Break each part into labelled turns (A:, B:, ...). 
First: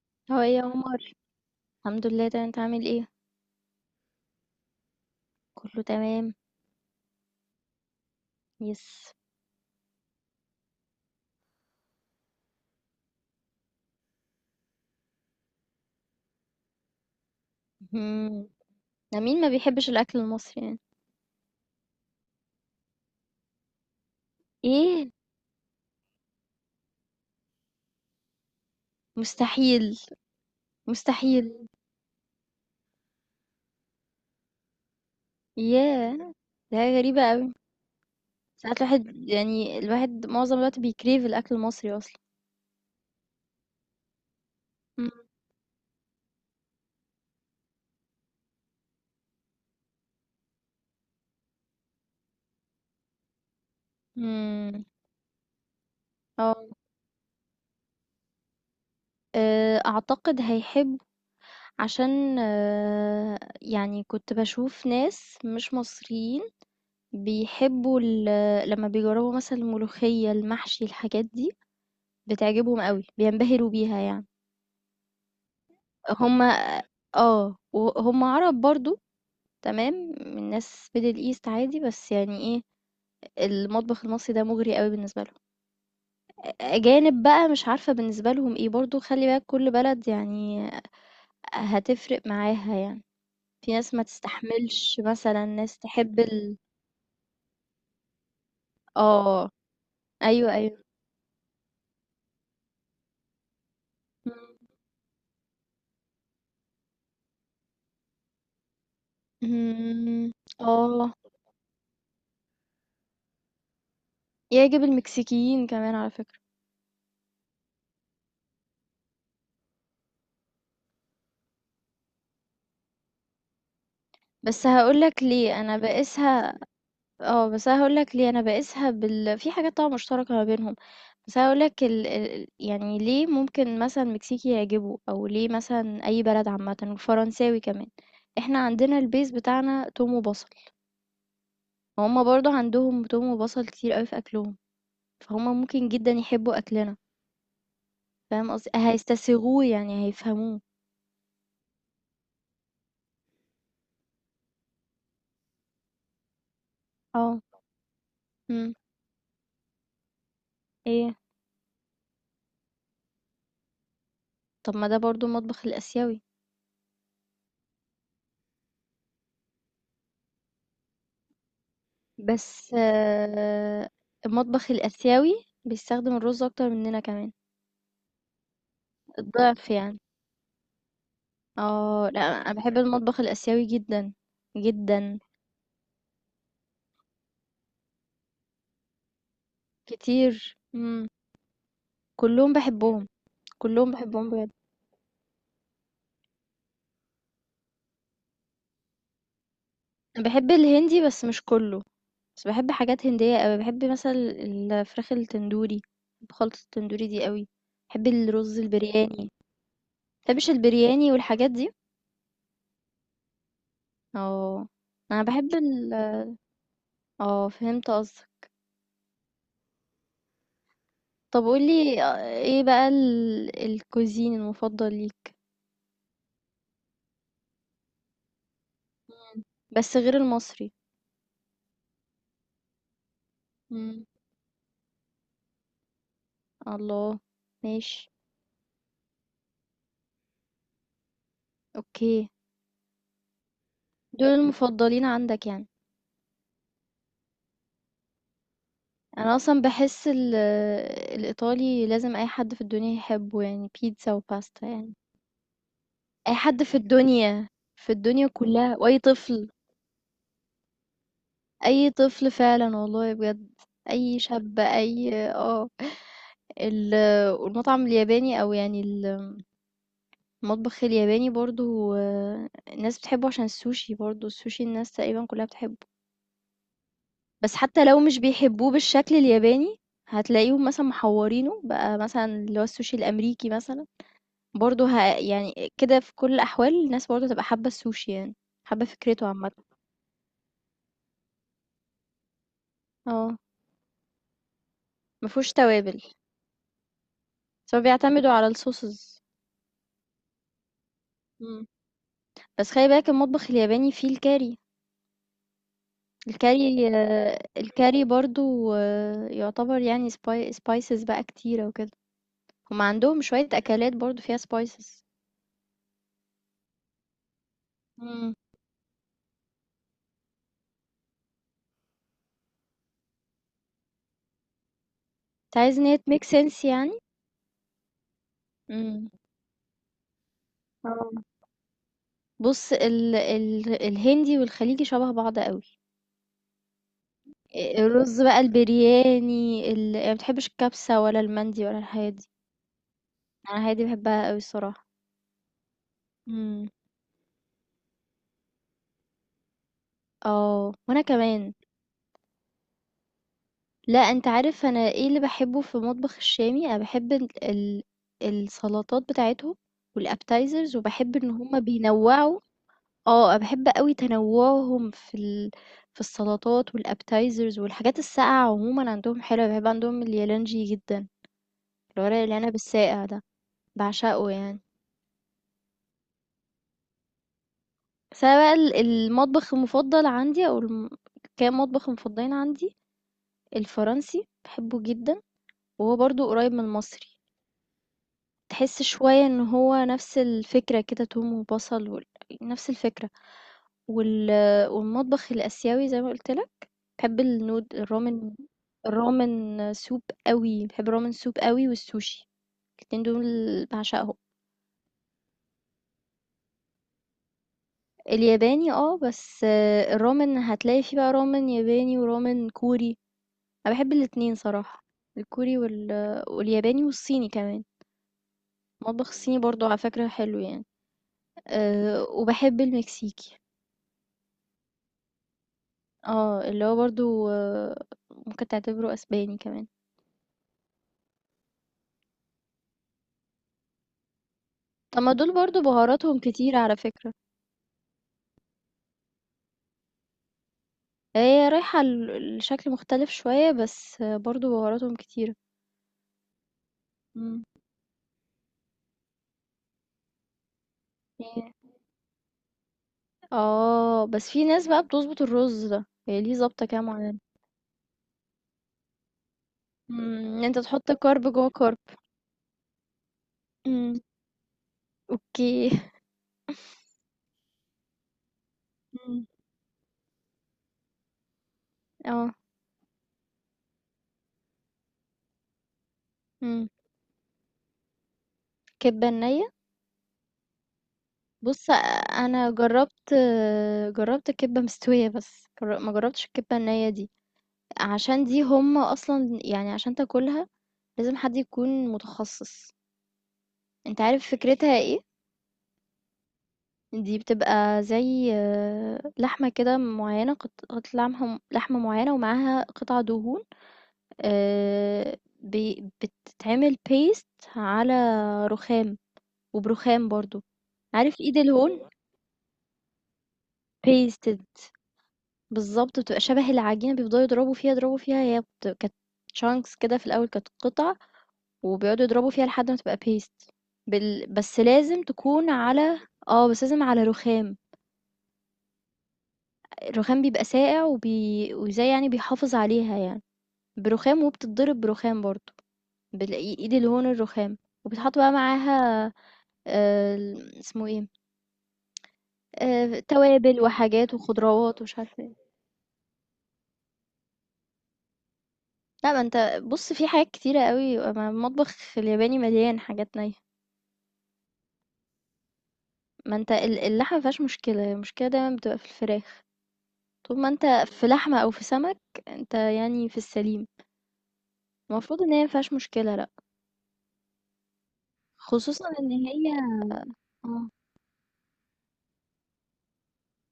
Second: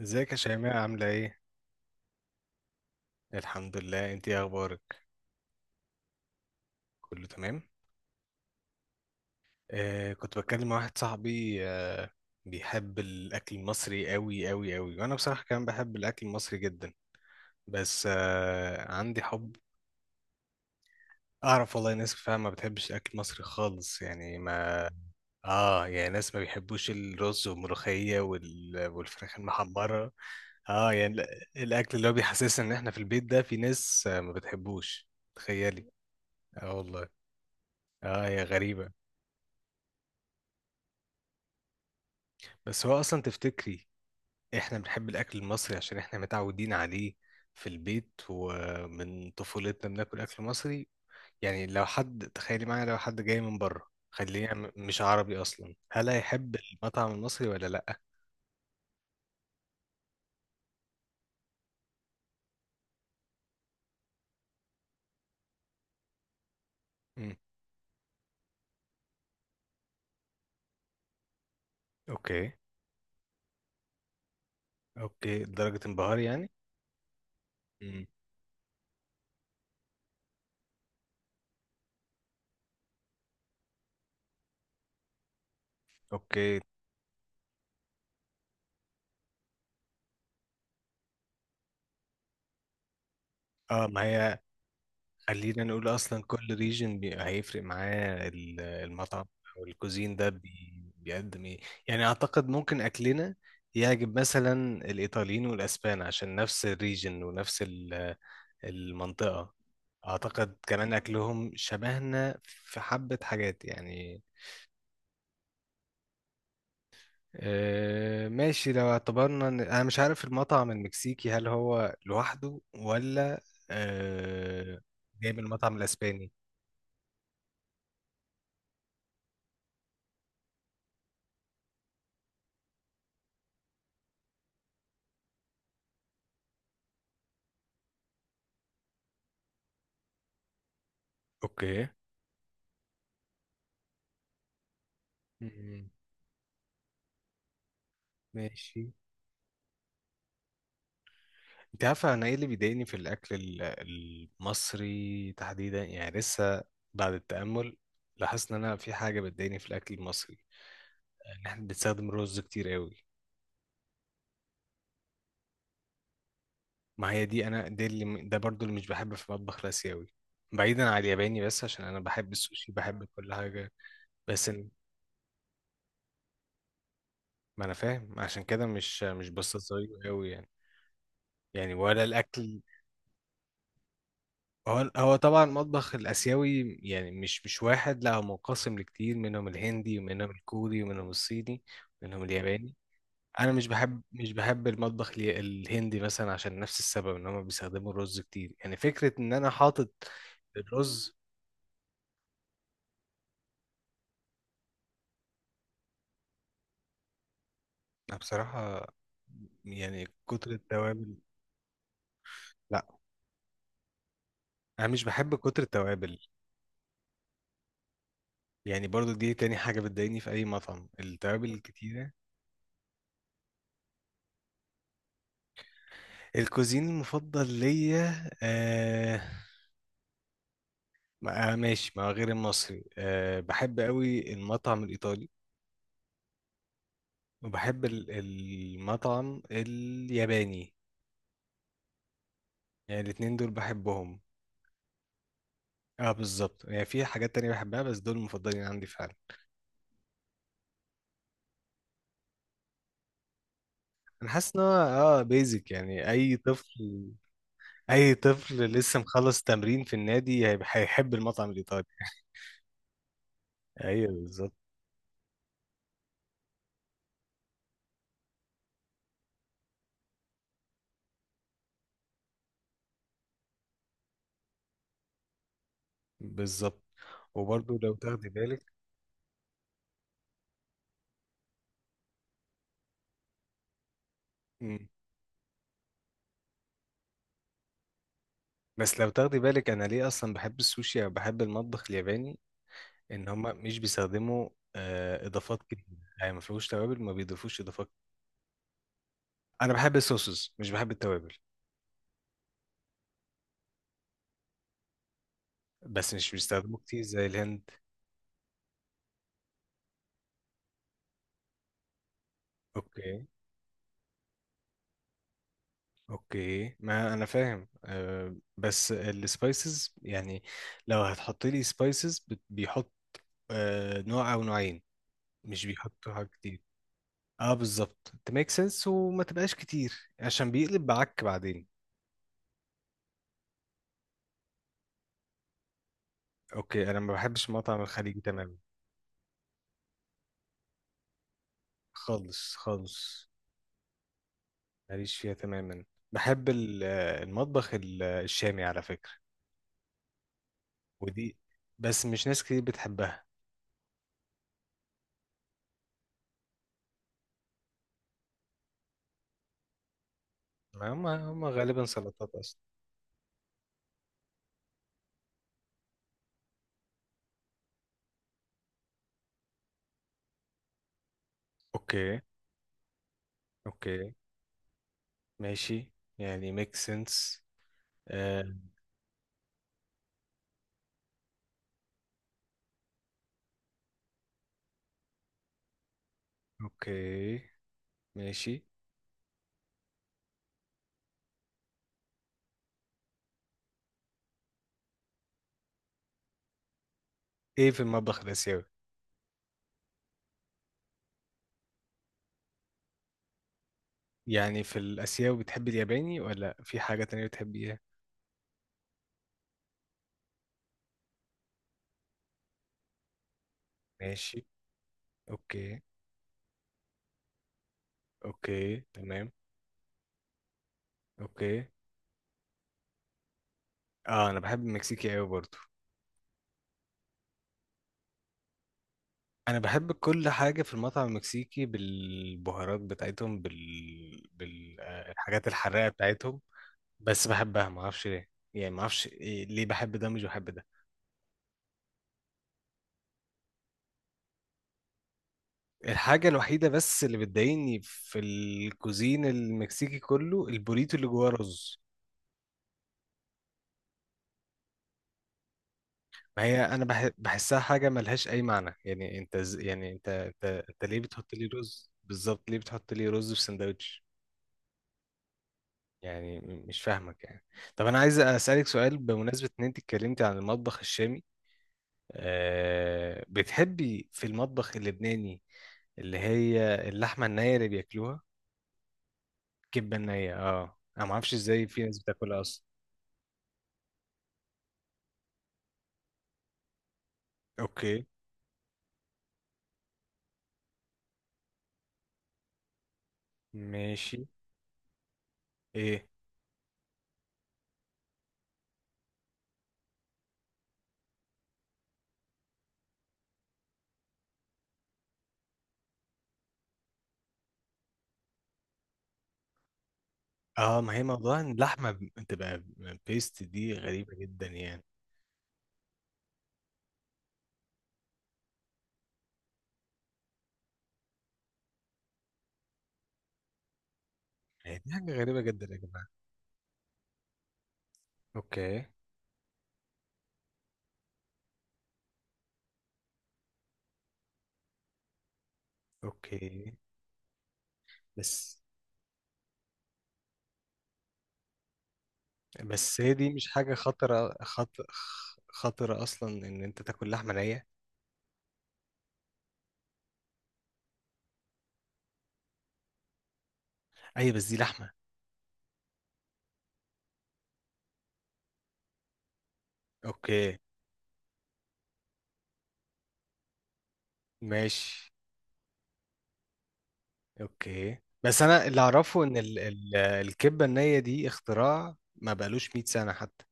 A: ازيك يا
B: هو ايه يا
A: شيماء
B: عمر؟
A: عاملة ايه؟
B: الحمد لله، تمام، انت عامل ايه؟
A: الحمد لله، انت ايه اخبارك؟
B: كله تمام.
A: كله تمام؟
B: يس.
A: آه، كنت بتكلم مع واحد صاحبي بيحب الاكل المصري قوي قوي قوي، وانا بصراحة كمان بحب الاكل المصري جدا. بس
B: مم. ده
A: عندي
B: مين ما
A: حب
B: بيحبش الاكل المصري يعني؟
A: اعرف، والله ناس فعلا ما بتحبش الاكل المصري خالص، يعني ما.
B: ايه.
A: اه يعني ناس ما بيحبوش الرز والملوخية والفراخ
B: مستحيل.
A: المحمرة. اه يعني
B: مستحيل.
A: الاكل اللي هو بيحسسنا ان احنا في البيت، ده في ناس، ما بتحبوش. تخيلي.
B: ياه،
A: اه
B: ده حاجة
A: والله.
B: غريبة قوي.
A: اه هي
B: ساعات
A: غريبة.
B: الواحد يعني الواحد معظم الوقت بيكريف الاكل المصري اصلا.
A: بس هو اصلا تفتكري احنا بنحب
B: مم.
A: الاكل المصري عشان احنا متعودين عليه في البيت، ومن طفولتنا بناكل اكل مصري. يعني لو حد تخيلي معايا، لو حد جاي من بره خليه
B: مم.
A: مش عربي اصلا، هل هيحب
B: اه.
A: المطعم المصري ولا لا.
B: اعتقد هيحب، عشان يعني كنت بشوف ناس مش مصريين
A: مم.
B: بيحبوا لما بيجربوا مثلا الملوخية المحشي الحاجات دي،
A: اوكي.
B: بتعجبهم أوي، بينبهروا بيها يعني.
A: اوكي لدرجة انبهار
B: هم.
A: يعني. مم.
B: وهُم عرب برضه. تمام، من ناس middle east عادي، بس يعني إيه، المطبخ المصري ده مُغري أوي بالنسبة لهم.
A: اوكي.
B: أجانب بقى مش عارفة بالنسبة لهم إيه، برضه خلّي بالك كل بلد يعني هتفرق معاها يعني، في
A: اه
B: ناس
A: ما
B: ما
A: هي،
B: تستحملش مثلًا،
A: خلينا
B: ناس
A: نقول
B: تحب
A: اصلا كل
B: ال.
A: ريجن هيفرق معاه المطعم
B: آه،
A: او الكوزين ده
B: أيوه، أيوه.
A: بيقدم ايه. يعني اعتقد ممكن اكلنا يعجب مثلا الايطاليين والاسبان، عشان نفس الريجن ونفس المنطقة.
B: إمم.
A: اعتقد كمان
B: آه،
A: اكلهم شبهنا في حبة حاجات يعني.
B: يعجب المكسيكيين كمان على فكرة،
A: ماشي، لو اعتبرنا ان انا مش عارف المطعم المكسيكي، هل هو لوحده ولا
B: بس
A: آه،
B: هاقول لك
A: جاي من
B: ليه،
A: المطعم
B: أنا
A: الاسباني.
B: باقيسها. بس أنا هاقول لك ليه، أنا باقيسها بال، في حاجات طبعًا مشتركة ما بينهم، بس أنا هاقول لك ال يعني ليه ممكن مثلًا المكسيكي يعجبه، أو ليه مثلًا أي بلد عامةً والفرنساوي كمان، إحنا عندنا الbase بتاعنا توم وبصل،
A: اوكي.
B: وهُم برضه عندهم توم وبصل كتير أوي في أكلهم، فهُم ممكن
A: مم.
B: جدًا يحبوا أكلنا، فاهم قصدي؟
A: ماشي.
B: هيستسيغوه يعني هيفهموه.
A: انت عارفه انا ايه اللي بيضايقني في الاكل المصري تحديدا، يعني لسه بعد
B: آه.
A: التامل لاحظت ان
B: إمم.
A: انا في حاجه بتضايقني في الاكل المصري.
B: إيه؟
A: ان احنا بنستخدم رز كتير قوي.
B: طب ما ده برضه المطبخ الآسيوي،
A: ما هي دي، انا دي اللي، ده برضو اللي مش بحبه في المطبخ الاسيوي. بعيدا عن الياباني، بس عشان انا بحب السوشي،
B: بس
A: بحب كل حاجه. بس ال-
B: المطبخ الآسيوي بيستخدم الرز أكتر مننا كمان.
A: ما انا فاهم، عشان كده مش
B: الضعف
A: بستظهر
B: يعني.
A: قوي يعني. يعني ولا
B: اه، لا، انا
A: الاكل.
B: بحب المطبخ الاسيوي جدا
A: هو
B: جدا.
A: طبعا المطبخ الآسيوي يعني مش واحد، لا هو منقسم لكتير، منهم الهندي ومنهم
B: كتير.
A: الكوري
B: مم.
A: ومنهم الصيني ومنهم
B: كلهم
A: الياباني.
B: بحبهم.
A: أنا مش
B: كلهم
A: بحب
B: بحبهم
A: مش
B: بجد.
A: بحب المطبخ الهندي مثلا، عشان نفس السبب، إن هما بيستخدموا الرز كتير، يعني فكرة إن أنا حاطط
B: انا بحب الهندي
A: الرز.
B: بس مش كله، بس بحب حاجات هندية قوي، بحب مثلا الفراخ التندوري، بحب خلطة التندوري دي قوي، بحب
A: أنا
B: الرز
A: بصراحة
B: البرياني،
A: يعني كتر
B: بحبش البرياني
A: التوابل،
B: والحاجات دي.
A: لا
B: اه.
A: أنا مش
B: انا
A: بحب
B: بحب
A: كتر
B: ال.
A: التوابل.
B: اه، فهمت قصدك.
A: يعني برضو دي تاني حاجة بتضايقني في أي مطعم،
B: طب
A: التوابل
B: قولي
A: الكتيرة.
B: ايه بقى ال... الكوزين المفضل ليك؟
A: الكوزين المفضل ليا
B: مم. بس غير المصري.
A: ماشي، ما غير المصري بحب قوي المطعم الإيطالي،
B: الله.
A: وبحب
B: ماشي.
A: المطعم الياباني.
B: اوكي.
A: يعني الاتنين دول بحبهم.
B: دول المفضلين عندك يعني.
A: اه بالظبط، يعني في حاجات تانية بحبها، بس دول المفضلين عندي فعلا.
B: انا اصلا بحس الايطالي لازم اي حد في الدنيا يحبه، يعني بيتزا
A: انا حاسس ان هو
B: وباستا يعني.
A: بيزك يعني
B: اي
A: اي
B: حد في
A: طفل.
B: الدنيا، في
A: اي
B: الدنيا
A: طفل
B: كلها، واي
A: لسه مخلص
B: طفل.
A: تمرين في النادي هيحب المطعم الإيطالي.
B: اي طفل فعلا والله بجد.
A: ايوه
B: اي
A: بالظبط.
B: شاب، اي والمطعم الياباني او يعني المطبخ الياباني برضو الناس بتحبه عشان السوشي، برضو السوشي الناس تقريبا كلها بتحبه.
A: بالظبط.
B: بس
A: وبرضه
B: حتى
A: لو
B: لو مش
A: تاخدي بالك.
B: بيحبوه بالشكل الياباني هتلاقيهم مثلا محورينه بقى، مثلا اللي هو السوشي الأمريكي مثلا برضه
A: مم.
B: يعني كده، في كل الأحوال الناس برضه تبقى حابة السوشي يعني، حابة
A: بس لو
B: فكرته
A: تاخدي
B: عامة.
A: بالك انا ليه اصلا بحب السوشي او بحب المطبخ الياباني، ان
B: اه،
A: هم مش بيستخدموا
B: مفهوش
A: اضافات كتير.
B: توابل،
A: يعني ما فيهوش توابل، ما بيضيفوش
B: بس هو
A: اضافات.
B: بيعتمدوا على الصوصز.
A: انا بحب الصوصز مش بحب التوابل.
B: مم. بس خلي بالك المطبخ الياباني فيه الكاري.
A: بس مش بيستخدموا كتير زي الهند.
B: الكاري برضو يعتبر يعني سبايسز بقى كتيرة وكده، هما عندهم
A: اوكي.
B: شوية أكلات برضو فيها سبايسز.
A: اوكي ما انا فاهم،
B: مم.
A: بس السبايسز يعني، لو هتحط لي سبايسز بيحط نوع او نوعين،
B: انت
A: مش
B: عايز ان هي
A: بيحطوا
B: تميك
A: حاجات كتير.
B: سنس يعني.
A: اه بالظبط، تميك سنس،
B: مم.
A: وما تبقاش كتير عشان بيقلب بعك
B: آه.
A: بعدين.
B: بُص ال ال الهندي والخليجي شبه بعض أوي،
A: اوكي انا ما بحبش المطعم الخليجي
B: الرز بقى
A: تماما،
B: البرياني أنا ما باحبش الكبسة ولا المندي ولا الحاجات دي،
A: خالص خالص.
B: أنا الحاجات دي باحبها أوي الصراحة.
A: ماليش فيها تماما. بحب
B: إمم.
A: ال- المطبخ الشامي على فكرة،
B: آه، وأنا
A: ودي
B: كمان.
A: بس مش ناس كتير بتحبها.
B: لأ، أنت عارف أنا إيه اللي باحبه في المطبخ الشامي، أنا باحب ال ال السلطات بتاعتهم والappetizers،
A: هم
B: وباحب إن
A: هم
B: هُم
A: غالبا سلطات
B: بينوّعوا.
A: أصلا.
B: أنا باحب أوي تنوُّعهم في السلطات والappetizers، والحاجات الساقعة عمومًا عندهم حلوة، باحب عندهم اليالنجي جدًا. الورق
A: أوكي.
B: العنب الساقع ده
A: أوكي،
B: بعشقه يعني.
A: ماشي، يعني ميك سنس.
B: بس انا بقى
A: آه.
B: المطبخ المفضل عندي او كام مطبخ مفضلين عندي، الفرنسي بحبه جدا وهو برضو قريب من المصري،
A: أوكي، ماشي.
B: تحس شوية ان هو نفس الفكرة كده، توم وبصل نفس الفكرة وال... والمطبخ الاسيوي زي ما قلت لك، بحب
A: إيه في المطبخ
B: الرامن،
A: الآسيوي؟
B: الرامن سوب قوي، بحب الرامن سوب قوي والسوشي، الاتنين دول بعشقهم.
A: يعني في الآسيوي بتحب الياباني ولا في حاجة تانية بتحبيها؟
B: الياباني بس الرامن هتلاقي فيه بقى رامن ياباني ورامن كوري، أنا باحب الاتنين
A: ماشي.
B: صراحة، الكوري
A: أوكي.
B: والياباني والصيني كمان،
A: أوكي
B: المطبخ
A: تمام.
B: الصيني برضه على فكرة حلو يعني،
A: أوكي.
B: وباحب المكسيكي،
A: آه، أنا بحب المكسيكي أوي برضه.
B: اللي هو برضه ممكن تعتبره أسباني
A: انا
B: كمان،
A: بحب كل حاجه في المطعم المكسيكي، بالبهارات بتاعتهم،
B: طب ما دول
A: بالحاجات
B: برضه
A: الحراقه
B: بهاراتهم
A: بتاعتهم.
B: كتيرة على فكرة،
A: بس بحبها ما اعرفش ليه. يعني ما اعرفش ليه بحب ده مش بحب ده.
B: هي رايحة لشكل مختلف شوية بس برضه بهاراتهم كتيرة.
A: الحاجه الوحيده بس اللي
B: إمم.
A: بتضايقني في الكوزين المكسيكي كله، البوريتو اللي جواه رز.
B: بس في ناس بقى بتضبط الرز ده، هي ليه
A: ما هي
B: ضابطة كده
A: انا
B: معينة.
A: بحسها حاجه ملهاش اي معنى، يعني انت يعني انت انت
B: أنت
A: انت
B: تحط
A: ليه
B: كارب
A: بتحط لي
B: جوّه كارب.
A: رز، بالظبط ليه بتحط لي رز في
B: إمم.
A: سندوتش.
B: أوكي.
A: يعني مش فاهمك يعني. طب انا عايز اسالك سؤال
B: إمم،
A: بمناسبه ان انت اتكلمتي عن المطبخ الشامي.
B: آه،
A: بتحبي في المطبخ اللبناني اللي
B: إمم،
A: هي اللحمه النيه اللي بياكلوها؟
B: كِبّة نيّة؟
A: كبه النيه، انا ما اعرفش ازاي
B: بُص،
A: في ناس بتاكلها
B: أنا
A: اصلا.
B: جرّبت، جرّبت الكِبّة مستوية بس، ما جرّبتش الكِبّة النيّة دي،
A: اوكي.
B: عشان دي هُم أصلًا يعني عشان تاكلها لازم حد يكون متخصص. أنت
A: ماشي.
B: عارف فكرتها إيه؟
A: ايه.
B: دي بتبقى زي لحمة كده معيّنة، قطعة لحمة معيّنة ومعاها قطع دهون، بتتعمل بيست على رخام، وبرخام برضو.
A: اه ما هي
B: عارف ايد
A: موضوع ان
B: الهون،
A: اللحمه بتبقى بيست دي غريبه
B: بيستد،
A: جدا يعني.
B: بالظبط بتبقى شبه العجينة، بيفضلوا يضربوا فيها يضربوا فيها. هي كانت شانكس كده في الأول، كانت قطع وبيقعدوا يضربوا فيها لحد ما تبقى بيست بس
A: هي دي
B: لازم
A: حاجه غريبه
B: تكون
A: جدا يا
B: على.
A: جماعه.
B: اه، بس لازم على رخام،
A: اوكي.
B: الرخام بيبقى ساقع وزي يعني بيحافظ عليها يعني، برخام، وبتتضرب برخام برضو،
A: اوكي.
B: بالإيد الهون الرخام، وبتحط بقى
A: بس.
B: معاها اسمه إيه،
A: بس هي دي مش
B: توابل
A: حاجة
B: وحاجات
A: خطرة
B: وخضروات ومش عارفة إيه.
A: خطرة أصلا، إن أنت تاكل لحمة نية.
B: لأ، ما أنت، بُص في حاجات كتيرة أوي، ما المطبخ الياباني مليان حاجات نيّة،
A: أيوة بس دي لحمة.
B: ما أنت اللحمة ما فيهاش مشكلة، هي المشكلة دايمًا بتبقى في الفراخ، طول ما
A: أوكي.
B: أنت في لحمة أو في سمك، أنت يعني في السليم،
A: ماشي.
B: المفروض إن هي ما فيهاش مشكلة لأ،
A: أوكي بس أنا اللي
B: خصوصًا إن
A: أعرفه إن
B: هي
A: الكبة
B: آه،
A: النية دي اختراع ما بقالوش 100 سنة حتى.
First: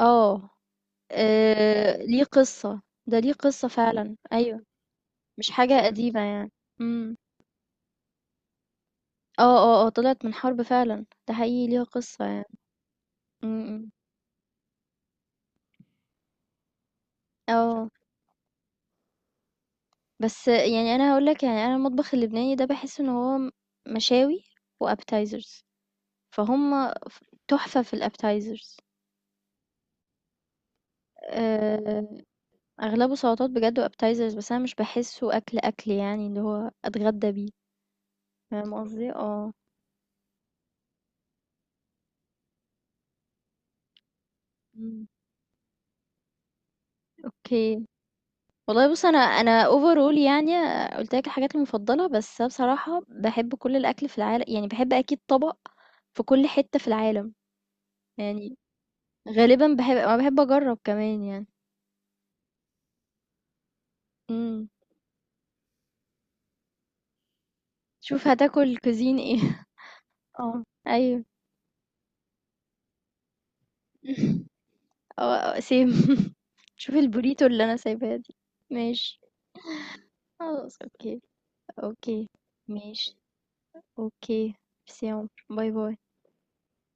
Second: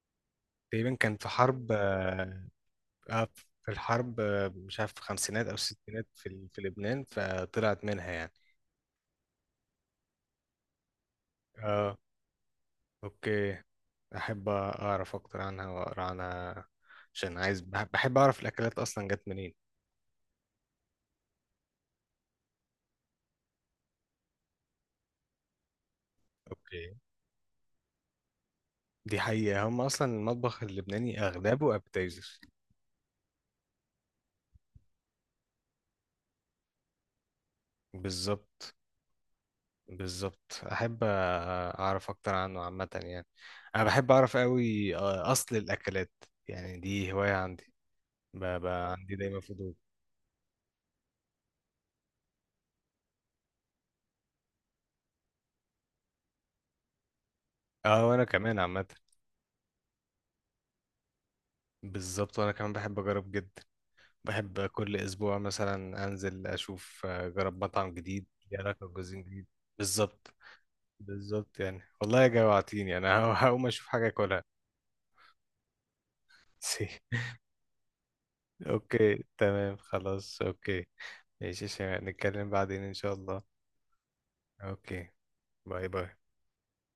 B: آه،
A: تقريبا كان في حرب
B: ليه قصة، ده
A: آه،
B: ليه قصة
A: في
B: فعلًا،
A: الحرب،
B: أيوه،
A: مش عارف، في الخمسينات
B: مش
A: أو
B: حاجة
A: الستينات
B: قديمة يعني.
A: في لبنان،
B: إمم.
A: فطلعت منها يعني.
B: طلعت من حرب فعلًا، ده حقيقي ليها
A: اه.
B: قصة يعني.
A: اوكي.
B: إمم. إمم.
A: احب اعرف اكتر عنها واقرا عنها، عشان عايز
B: آه.
A: بحب اعرف الاكلات اصلا جت منين.
B: بس يعني أنا هاقول لك، يعني أنا المطبخ اللبناني ده باحس إن هو مشاوي وappetizers، فهُم
A: اوكي.
B: ف تحفة في الappetizers.
A: دي حقيقة، هم أصلا المطبخ اللبناني أغلبه
B: آآ
A: appetizers.
B: أغلبه سلطات بجد وappetizers، بس أنا مش باحسّه أكل، أكل يعني اللي هو أتغدّى بيه،
A: بالظبط.
B: فاهم قصدي؟ آه.
A: بالظبط، أحب أعرف أكتر عنه عامة يعني. أنا بحب أعرف أوي
B: إمم.
A: أصل الأكلات، يعني دي هواية عندي،
B: أوكي. والله،
A: بقى
B: بُص
A: عندي
B: أنا
A: دايما فضول.
B: overall يعني قُلت لك الحاجات المفضّلة، بس أنا بصراحة باحب كل الأكل في العال، يعني باحب أكيد طبق في كل حتّة في العالم.
A: أه وأنا
B: يعني
A: كمان عامة.
B: غالبًا باحب، أنا باحب أجرّب كمان يعني.
A: بالظبط وأنا كمان بحب أجرب جدا. بحب
B: إمم.
A: كل أسبوع مثلا أنزل أشوف، أجرب مطعم جديد
B: شوف
A: ليه
B: هتاكل
A: علاقة
B: cuisine
A: بجوزين جديد.
B: إيه.
A: بالظبط.
B: آه. أيوه.
A: بالظبط، يعني والله جوعتيني أنا هقوم أشوف حاجة أكلها.
B: آه، same. شوف الburrito اللي أنا سايباها دي. ماشي،
A: اوكي تمام، خلاص،
B: خلاص
A: اوكي.
B: أوكي،
A: ماشي يا شيماء،
B: أوكي،
A: نتكلم بعدين ان شاء
B: ماشي،
A: الله.
B: أوكي،
A: اوكي.
B: ميرسي يا عمر، باي،
A: باي
B: باي.
A: باي.